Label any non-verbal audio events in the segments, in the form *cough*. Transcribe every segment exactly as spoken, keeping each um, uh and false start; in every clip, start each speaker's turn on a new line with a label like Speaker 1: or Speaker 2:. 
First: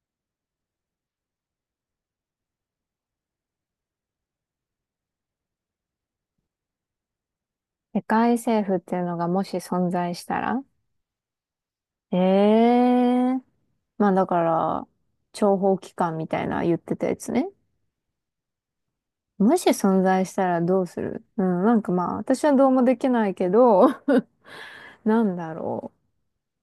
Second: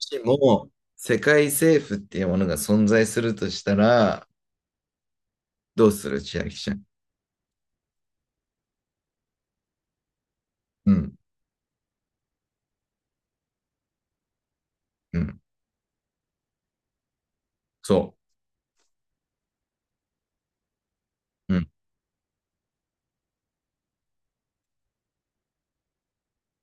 Speaker 1: しも世界政府っていうものが存在するとしたら、どうする千秋ちゃん。
Speaker 2: 世界政府っていうのがもし存在したら
Speaker 1: うん、
Speaker 2: ええー。まあだから、
Speaker 1: うん、
Speaker 2: 諜報機関みたいな言ってたやつね。
Speaker 1: そ
Speaker 2: もし存在したらどうする、う
Speaker 1: う。う
Speaker 2: ん、
Speaker 1: ん、
Speaker 2: なんかまあ私はどうもできないけど、*laughs* なんだろ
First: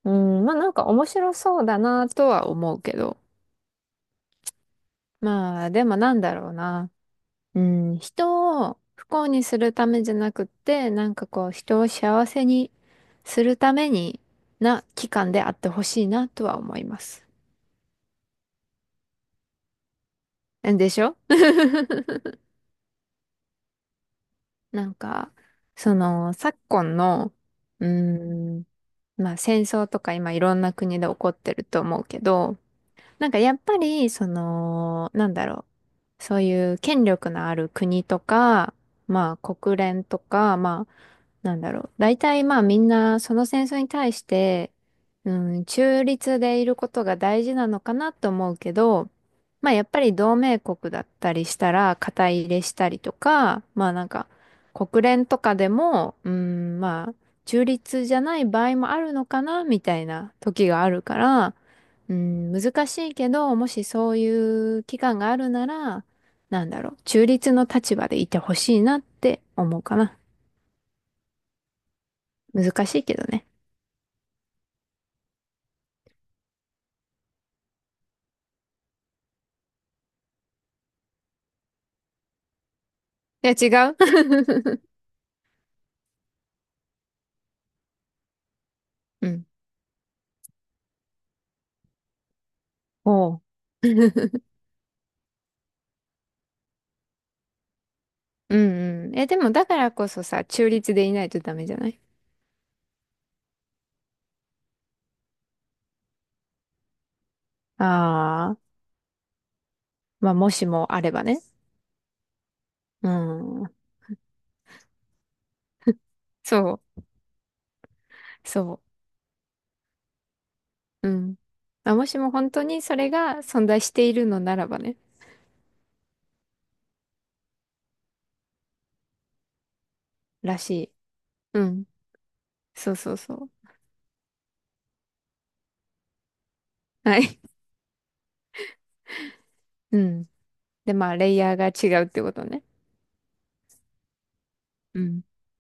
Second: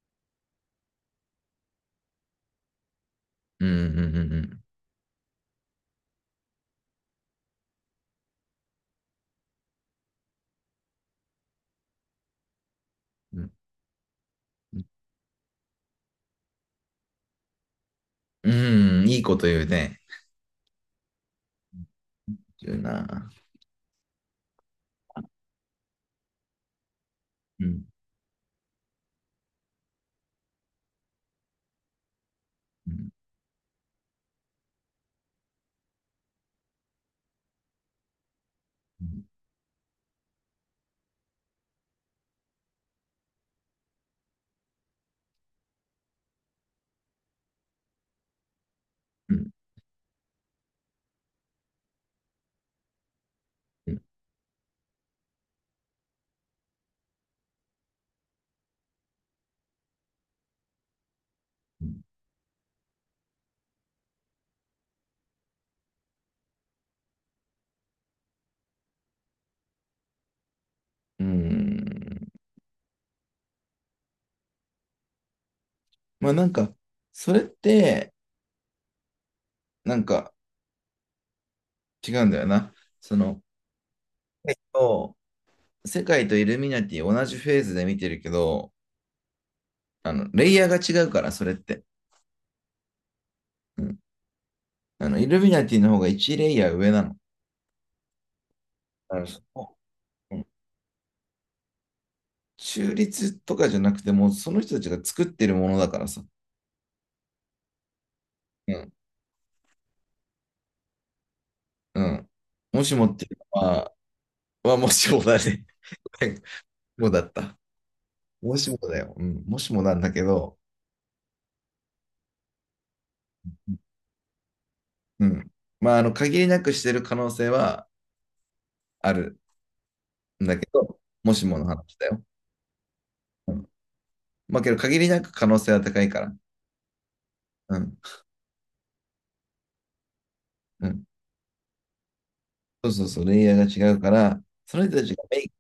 Speaker 2: う。うん、まあなんか面白そうだなとは思うけど。
Speaker 1: うん、うん、
Speaker 2: まあでもなんだろうな。うん、人を不幸にするためじゃなくって、なんかこう、人を幸せに
Speaker 1: う
Speaker 2: す
Speaker 1: ん、
Speaker 2: るためにな期間であってほしいなとは思います。
Speaker 1: うん、うんいいこと言うね。
Speaker 2: でしょ *laughs*
Speaker 1: 言うな。
Speaker 2: なんか、その、昨今の、
Speaker 1: うん、
Speaker 2: うーん、まあ戦争とか今いろんな国で起こってると思うけど、
Speaker 1: うん、
Speaker 2: なんかやっぱり、その、なんだろう。そういう権力のある国とか、
Speaker 1: うん、
Speaker 2: まあ国連とか、まあ、なんだろう。大体まあみんなその戦争に対して、うん、中立でいることが大事なのかなと思うけど、
Speaker 1: うん、
Speaker 2: まあやっぱり同盟国だったりしたら肩入れしたりとか、まあなんか国連とかでも、うん、まあ中立じゃない場合もあるのかなみたいな時があるから、
Speaker 1: うん。
Speaker 2: うん、難しいけど、もしそういう期間があるなら、なんだろう、中立の立場でいてほしいなって思うかな。
Speaker 1: うん
Speaker 2: 難しいけどね。
Speaker 1: まあなんか、それって、なんか違うんだよな。その、
Speaker 2: いや、違う *laughs*
Speaker 1: えっと世界とイルミナティ同じフェーズで見てるけど、
Speaker 2: うん。
Speaker 1: あの、レイヤーが違うから、それって。
Speaker 2: おう。
Speaker 1: うん。あの、イルミナティの方がワンレイヤー上なの。
Speaker 2: うんう
Speaker 1: あ
Speaker 2: ん。
Speaker 1: の
Speaker 2: え、で
Speaker 1: そ
Speaker 2: もだ
Speaker 1: の
Speaker 2: からこそ
Speaker 1: う
Speaker 2: さ、
Speaker 1: ん、
Speaker 2: 中立でいないとダメじゃない？
Speaker 1: 中立とかじゃなくても、その人たちが作ってるものだからさ。
Speaker 2: ああー、
Speaker 1: うん。
Speaker 2: まあ、もしもあればね。
Speaker 1: うん。もしも
Speaker 2: う
Speaker 1: っていうの
Speaker 2: ん。
Speaker 1: は、はもしもだね。*laughs*
Speaker 2: そう、
Speaker 1: もうだった。もしも
Speaker 2: そ
Speaker 1: だよ。うん。もしもなんだけど、
Speaker 2: う。うん。まあ、もしも本当にそれが存在しているのならばね。
Speaker 1: うん。まあ、あの、限りなくしてる可能性はあるんだ
Speaker 2: ら
Speaker 1: け
Speaker 2: しい。
Speaker 1: ど、もしも
Speaker 2: う
Speaker 1: の
Speaker 2: ん。
Speaker 1: 話だよ。
Speaker 2: そうそうそう。
Speaker 1: うん。まあ、けど、限りなく可能性は高いから。
Speaker 2: はい。
Speaker 1: うん。
Speaker 2: うん。
Speaker 1: う
Speaker 2: で、
Speaker 1: ん。
Speaker 2: まあ、レイヤーが違うってことね。
Speaker 1: そうそうそう、レイヤーが違うから、その人
Speaker 2: う
Speaker 1: たちが
Speaker 2: ん
Speaker 1: メイ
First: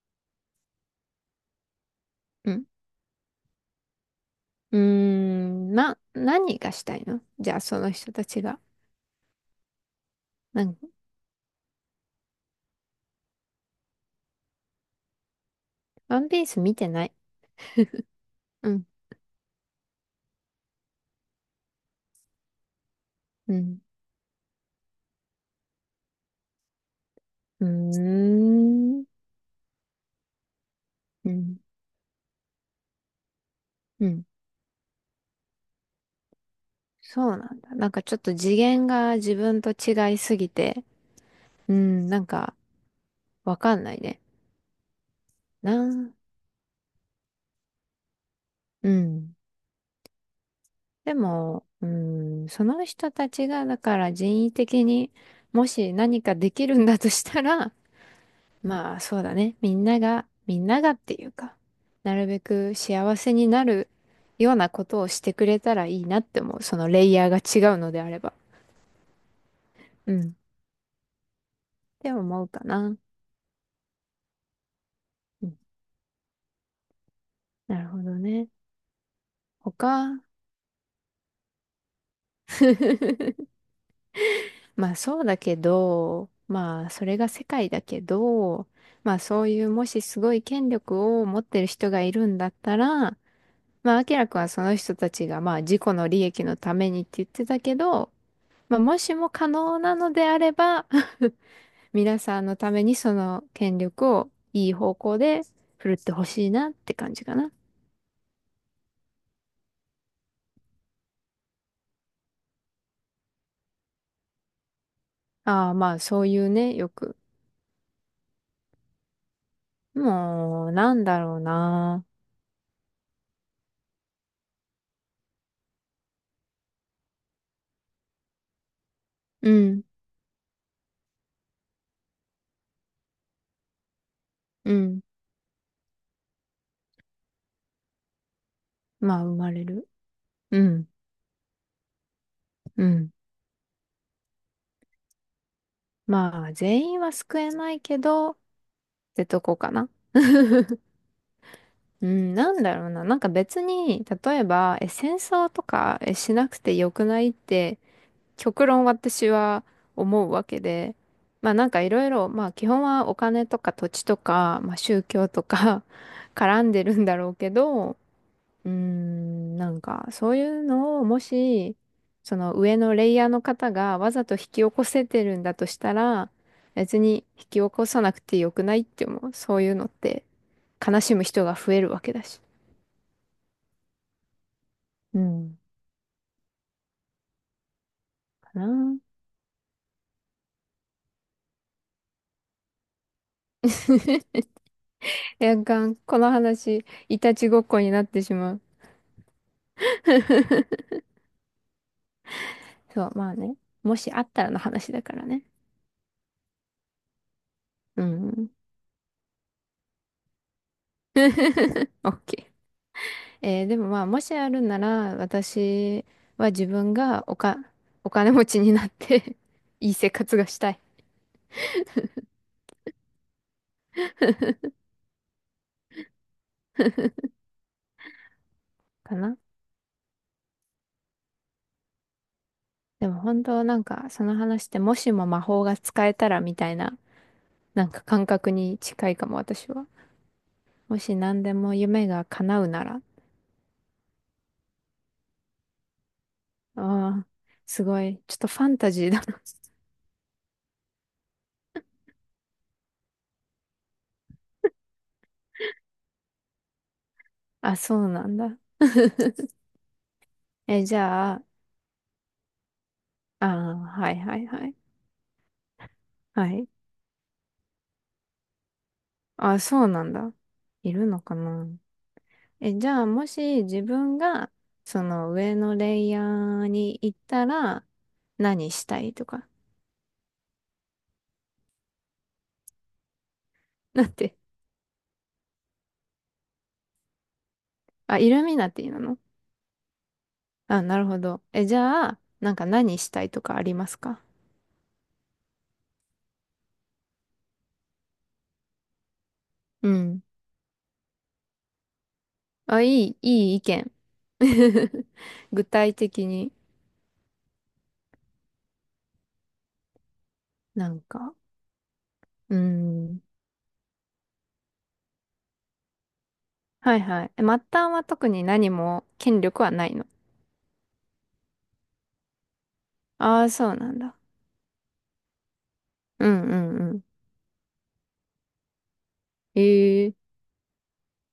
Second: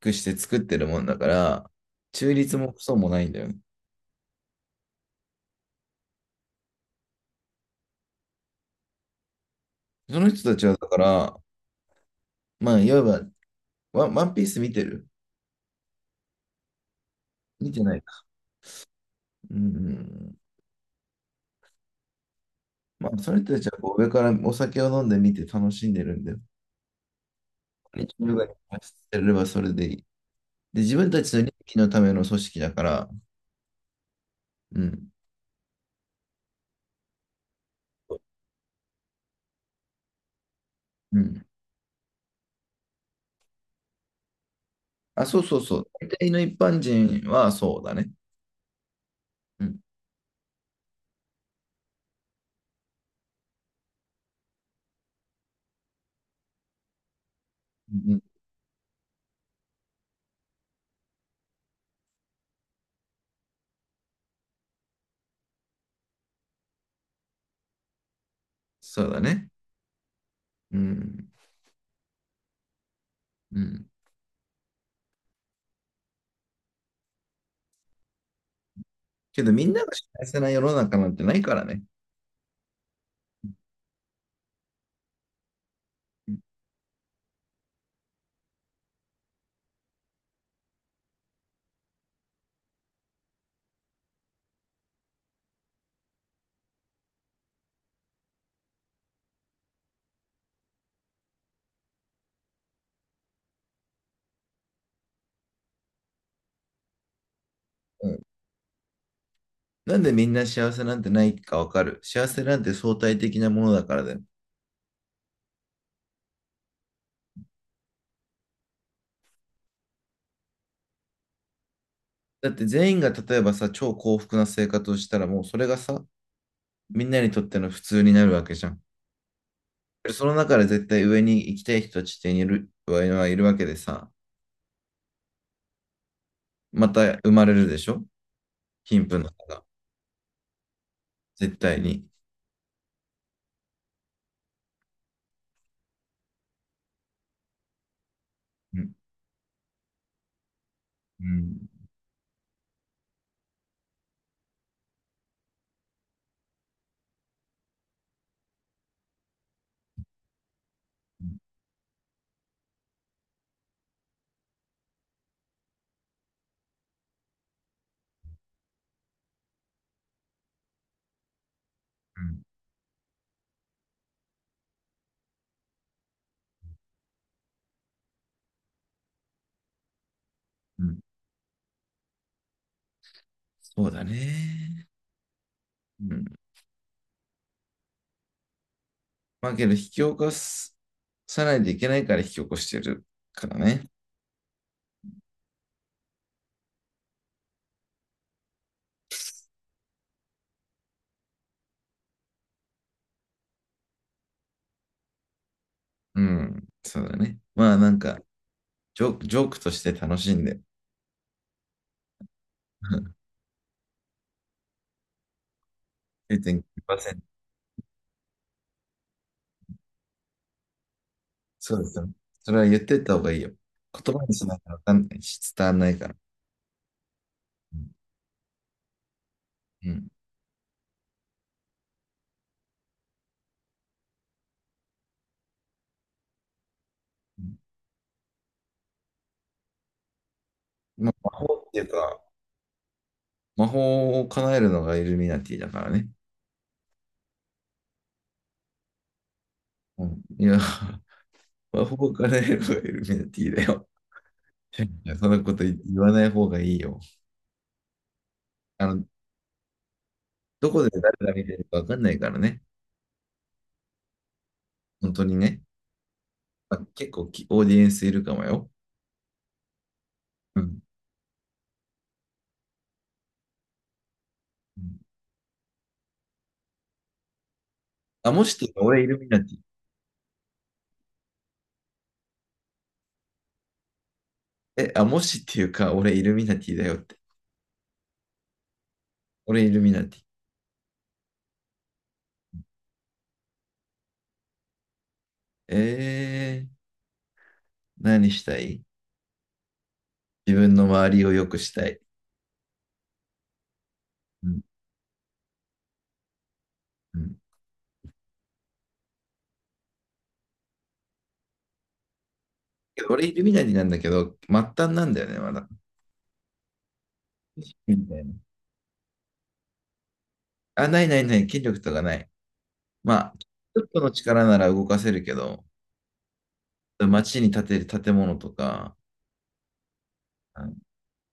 Speaker 1: クして作ってるもんだから、中
Speaker 2: う
Speaker 1: 立
Speaker 2: ん。
Speaker 1: もクソもないんだよね。
Speaker 2: うーん、な、何がしたいの、じゃあ、その人たちが。
Speaker 1: その人た
Speaker 2: な
Speaker 1: ちは、
Speaker 2: ん、
Speaker 1: だから、まあ、いわばワン、ワンピース見てる。
Speaker 2: ワンピース見てない。
Speaker 1: 見てないか。
Speaker 2: うん、
Speaker 1: うん。まあ、その人
Speaker 2: う
Speaker 1: たちは
Speaker 2: ん、
Speaker 1: こう上からお酒を飲んで見て楽しんでるんで、
Speaker 2: うー
Speaker 1: 自分が発
Speaker 2: ん、
Speaker 1: せればそれでいい。で、自分た
Speaker 2: う
Speaker 1: ちの利
Speaker 2: ん、
Speaker 1: 益のための組織だから、
Speaker 2: うん。
Speaker 1: うん。
Speaker 2: そうなんだ。なんかちょっと次元が自分と違いすぎて、
Speaker 1: うん。
Speaker 2: うん、なんかわかんないね。
Speaker 1: あ、そうそう
Speaker 2: な
Speaker 1: そう。大
Speaker 2: あ、
Speaker 1: 体の一般人はそうだね。
Speaker 2: うん。
Speaker 1: うん。
Speaker 2: でも、うん、その人たちが、だから人為的にもし何かできるんだとしたら、
Speaker 1: うん、
Speaker 2: まあそうだね。みんなが、みんながっていうか、なるべく幸せになるようなことをしてくれたらいいなって思う。そのレイヤーが違うのであれば。
Speaker 1: そうだね。
Speaker 2: うん。っ
Speaker 1: うん。
Speaker 2: て思うかな。
Speaker 1: うん。
Speaker 2: うん。なるほどね。
Speaker 1: けど、みんなが
Speaker 2: 他
Speaker 1: 幸せな世の中なんてないからね。
Speaker 2: *laughs* まあそうだけど、まあそれが世界だけど、まあそういうもしすごい権力を持ってる人がいるんだったら、まあ明らくんはその人たちがまあ自己の利益のためにって言ってたけど、まあ、もしも可能なのであれば *laughs* 皆さんのためにその権力をいい方向で振るってほしいなって感じかな。
Speaker 1: うん。なんでみんな幸せなんてないかわかる。幸せなんて相対的なものだからだよ。
Speaker 2: ああ、まあそういうね、よく。もう、なんだろうな。
Speaker 1: だって全員が例えばさ、超幸福な生活をしたらもうそれがさ、みんなにとっての普通になるわけじゃん。
Speaker 2: うん、
Speaker 1: その中で絶対上に行きたい人たちっている、はいるわけでさ、
Speaker 2: うん。
Speaker 1: また生まれるでしょ、貧
Speaker 2: ま
Speaker 1: 富
Speaker 2: あ
Speaker 1: の差
Speaker 2: 生ま
Speaker 1: が。
Speaker 2: れる。うん、
Speaker 1: 絶対に。
Speaker 2: うん。まあ全員は救えないけど、っ
Speaker 1: うん、
Speaker 2: てとこかな。*laughs*
Speaker 1: うん、
Speaker 2: うん、なんだろうな。なんか別に、例えば、え、戦争とかえしなくてよくない？って極論私は思うわけで、まあ
Speaker 1: う
Speaker 2: なんかいろいろ、まあ基本はお金とか土地とか、まあ宗教とか *laughs* 絡んでるんだろうけど、うーん、なんかそういうのをもし、そ
Speaker 1: ん、
Speaker 2: の上のレイヤーの方がわざと引き起こせてるんだとしたら、別に引き起こさなくてよくない？って思う。そういうのって
Speaker 1: うん。
Speaker 2: 悲しむ人が増えるわけだし。
Speaker 1: そうだね。
Speaker 2: うん、
Speaker 1: うん。
Speaker 2: かな。
Speaker 1: まあけど引き起こす、さないといけないから引き起こしてるから
Speaker 2: *laughs*
Speaker 1: ね。
Speaker 2: いや、がんこの話、いたちごっこになってしまう。*laughs* そう、まあね。もしあったらの話だからね。
Speaker 1: うん。そうだね。まあなん
Speaker 2: う
Speaker 1: か、
Speaker 2: ん。
Speaker 1: ジョーク、ジョークとして楽しんで、
Speaker 2: *laughs* オッケ
Speaker 1: *laughs*
Speaker 2: ー。えーでもまあ、もしあるなら、私は自分が
Speaker 1: れいてんきゅうパーセント。
Speaker 2: おか、お金持ちになって *laughs* いい生活がしたい
Speaker 1: そうですね。それは言ってった方がいいよ。言葉にしないとわかんないし、伝わんないから。
Speaker 2: *laughs*。
Speaker 1: う
Speaker 2: かな。
Speaker 1: ん。
Speaker 2: でも本当なんか、その話って、もしも魔法が使えたらみたいな、
Speaker 1: うん。
Speaker 2: なんか感覚に近いかも、私は。も
Speaker 1: まあ、
Speaker 2: し
Speaker 1: 魔
Speaker 2: 何
Speaker 1: 法
Speaker 2: で
Speaker 1: っ
Speaker 2: も
Speaker 1: ていう
Speaker 2: 夢
Speaker 1: か、
Speaker 2: が叶うなら。
Speaker 1: 魔法を叶えるのがイルミナティだからね。
Speaker 2: ああ、すごい。ちょっとファンタジーだな。
Speaker 1: うん。いや、*laughs* 魔法を叶えるのがイルミナティだよ。いや、そんなこと言言わない方がいいよ。
Speaker 2: *laughs* あ、そうなんだ。
Speaker 1: あの、
Speaker 2: *laughs*
Speaker 1: どこ
Speaker 2: え、
Speaker 1: で
Speaker 2: じ
Speaker 1: 誰が
Speaker 2: ゃ
Speaker 1: 見
Speaker 2: あ、
Speaker 1: てるかわかんないからね。
Speaker 2: ああ、はいはいはい。
Speaker 1: 本当にね。
Speaker 2: はい。
Speaker 1: まあ、結構きオーディエンスいるかもよ。
Speaker 2: あ、そうなんだ。
Speaker 1: うん。
Speaker 2: いるのかな。え、じゃあ、もし自分が、
Speaker 1: うん。
Speaker 2: その上のレイヤーに行ったら、
Speaker 1: あ、もしってい
Speaker 2: 何
Speaker 1: うか、
Speaker 2: した
Speaker 1: 俺イ
Speaker 2: い
Speaker 1: ル
Speaker 2: と
Speaker 1: ミナテ
Speaker 2: か。
Speaker 1: ィ。
Speaker 2: *laughs* だって、
Speaker 1: え、あ、もしっていうか、俺イルミナティだよって。
Speaker 2: あ、イルミナティなの？
Speaker 1: 俺イルミナティ。
Speaker 2: あ、なるほど。え、じゃあ、なんか何したいとかありますか？
Speaker 1: えー。何したい、
Speaker 2: うん。
Speaker 1: 自分の周りを良くしたい。
Speaker 2: あ、いい、いい意見。
Speaker 1: うん。
Speaker 2: *laughs* 具体的に
Speaker 1: うん。
Speaker 2: なんか。うん。
Speaker 1: 俺、イルミナリなんだけど、末端なんだよね、まだ。
Speaker 2: はいはい。え、末端
Speaker 1: み
Speaker 2: は
Speaker 1: たい
Speaker 2: 特
Speaker 1: な。
Speaker 2: に何も権力はないの？
Speaker 1: あ、ないないない、権力とかない。まあ、
Speaker 2: ああ、そう
Speaker 1: ちょっ
Speaker 2: なん
Speaker 1: との
Speaker 2: だ。
Speaker 1: 力なら動かせるけど、
Speaker 2: うんうんうん。
Speaker 1: 街に建てる建物とか、
Speaker 2: ええ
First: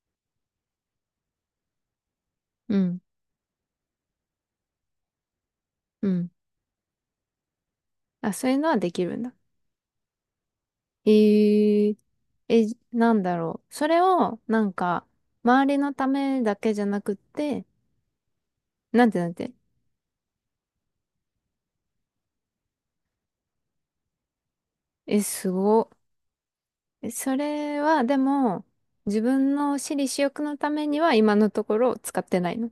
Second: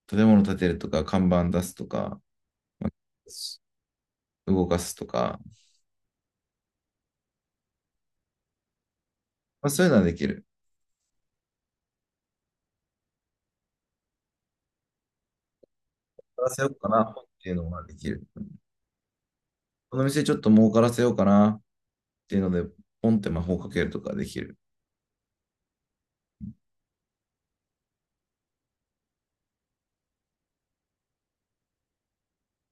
Speaker 1: 建物建てるとか、看板出すとか、
Speaker 2: うん
Speaker 1: 動かすとか、
Speaker 2: うん。あ、そういうのはできるんだ。
Speaker 1: まあ、そういうのはできる。
Speaker 2: ええ、え、なんだろう。それを、なんか、周りのた
Speaker 1: 儲か
Speaker 2: め
Speaker 1: ら
Speaker 2: だ
Speaker 1: せよ
Speaker 2: け
Speaker 1: う
Speaker 2: じゃ
Speaker 1: か
Speaker 2: な
Speaker 1: な
Speaker 2: くっ
Speaker 1: っていう
Speaker 2: て、
Speaker 1: のはできる。
Speaker 2: なんてなんて。
Speaker 1: この店ちょっと儲からせようかなっていうので、ポンって魔法かけるとかできる。
Speaker 2: え、すご。え、それは、でも、自分の私利私欲のためには今のところ使ってないの？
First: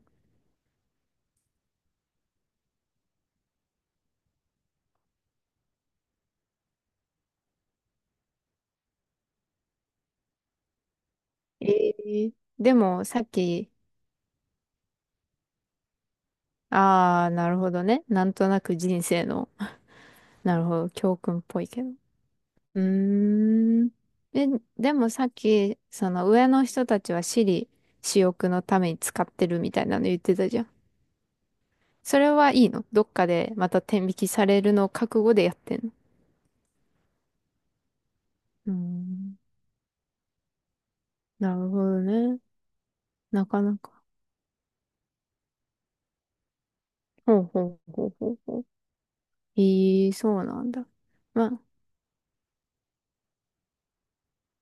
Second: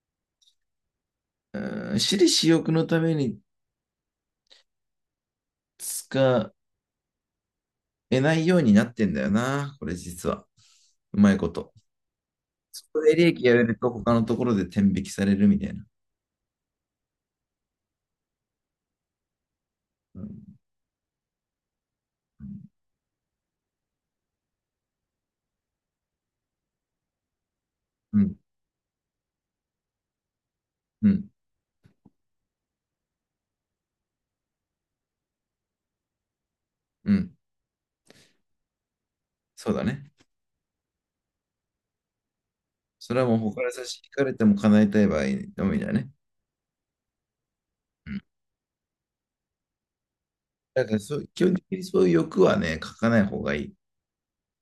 Speaker 1: うん、私利私欲のために使得ないようになってんだよな、これ実は。うまいこと。
Speaker 2: ええで
Speaker 1: そこ
Speaker 2: も、
Speaker 1: で
Speaker 2: さ
Speaker 1: 利
Speaker 2: っ
Speaker 1: 益やれ
Speaker 2: き、
Speaker 1: ると他のところで天引きされるみたいな。
Speaker 2: ああ、なるほどね。なんとなく人生の、
Speaker 1: うん、
Speaker 2: なるほど、教訓っぽいけど。う
Speaker 1: う
Speaker 2: ーん。え、でもさっき、その上の人たちは私利私
Speaker 1: ん、
Speaker 2: 欲のために使ってるみたいなの言ってたじゃん。
Speaker 1: うん、
Speaker 2: それはいいの？どっかでまた天引きされるのを覚悟でやってんの？
Speaker 1: うん、
Speaker 2: うーん。
Speaker 1: そうだね。
Speaker 2: なるほどね。
Speaker 1: それはもう
Speaker 2: なか
Speaker 1: 他に
Speaker 2: な
Speaker 1: 差し
Speaker 2: か。
Speaker 1: 引かれても叶えたい場合のみだね。
Speaker 2: ほうほうほうほうほう。ええ、そうなん
Speaker 1: だ
Speaker 2: だ。
Speaker 1: からそう、基
Speaker 2: ま
Speaker 1: 本
Speaker 2: あ、
Speaker 1: 的にそういう欲はね、書かない方がいい。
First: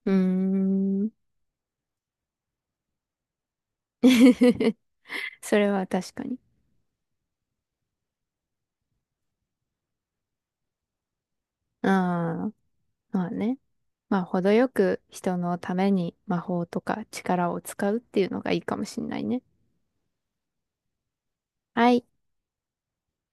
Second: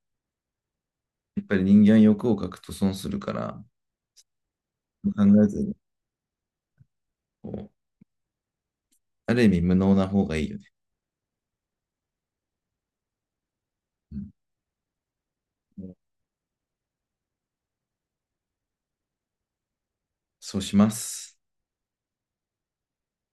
Speaker 2: うーん。
Speaker 1: やっぱり人間は欲を書くと損するから、
Speaker 2: *laughs*
Speaker 1: 考え
Speaker 2: そ
Speaker 1: ず
Speaker 2: れ
Speaker 1: に
Speaker 2: は確かに。
Speaker 1: こう、ある意味無能な方がいいよね。
Speaker 2: ああ。まあね。
Speaker 1: う
Speaker 2: まあ、
Speaker 1: ん、
Speaker 2: 程よく人のために魔法とか力を使うっていうのがいいかもしんないね。
Speaker 1: そうします。
Speaker 2: はい。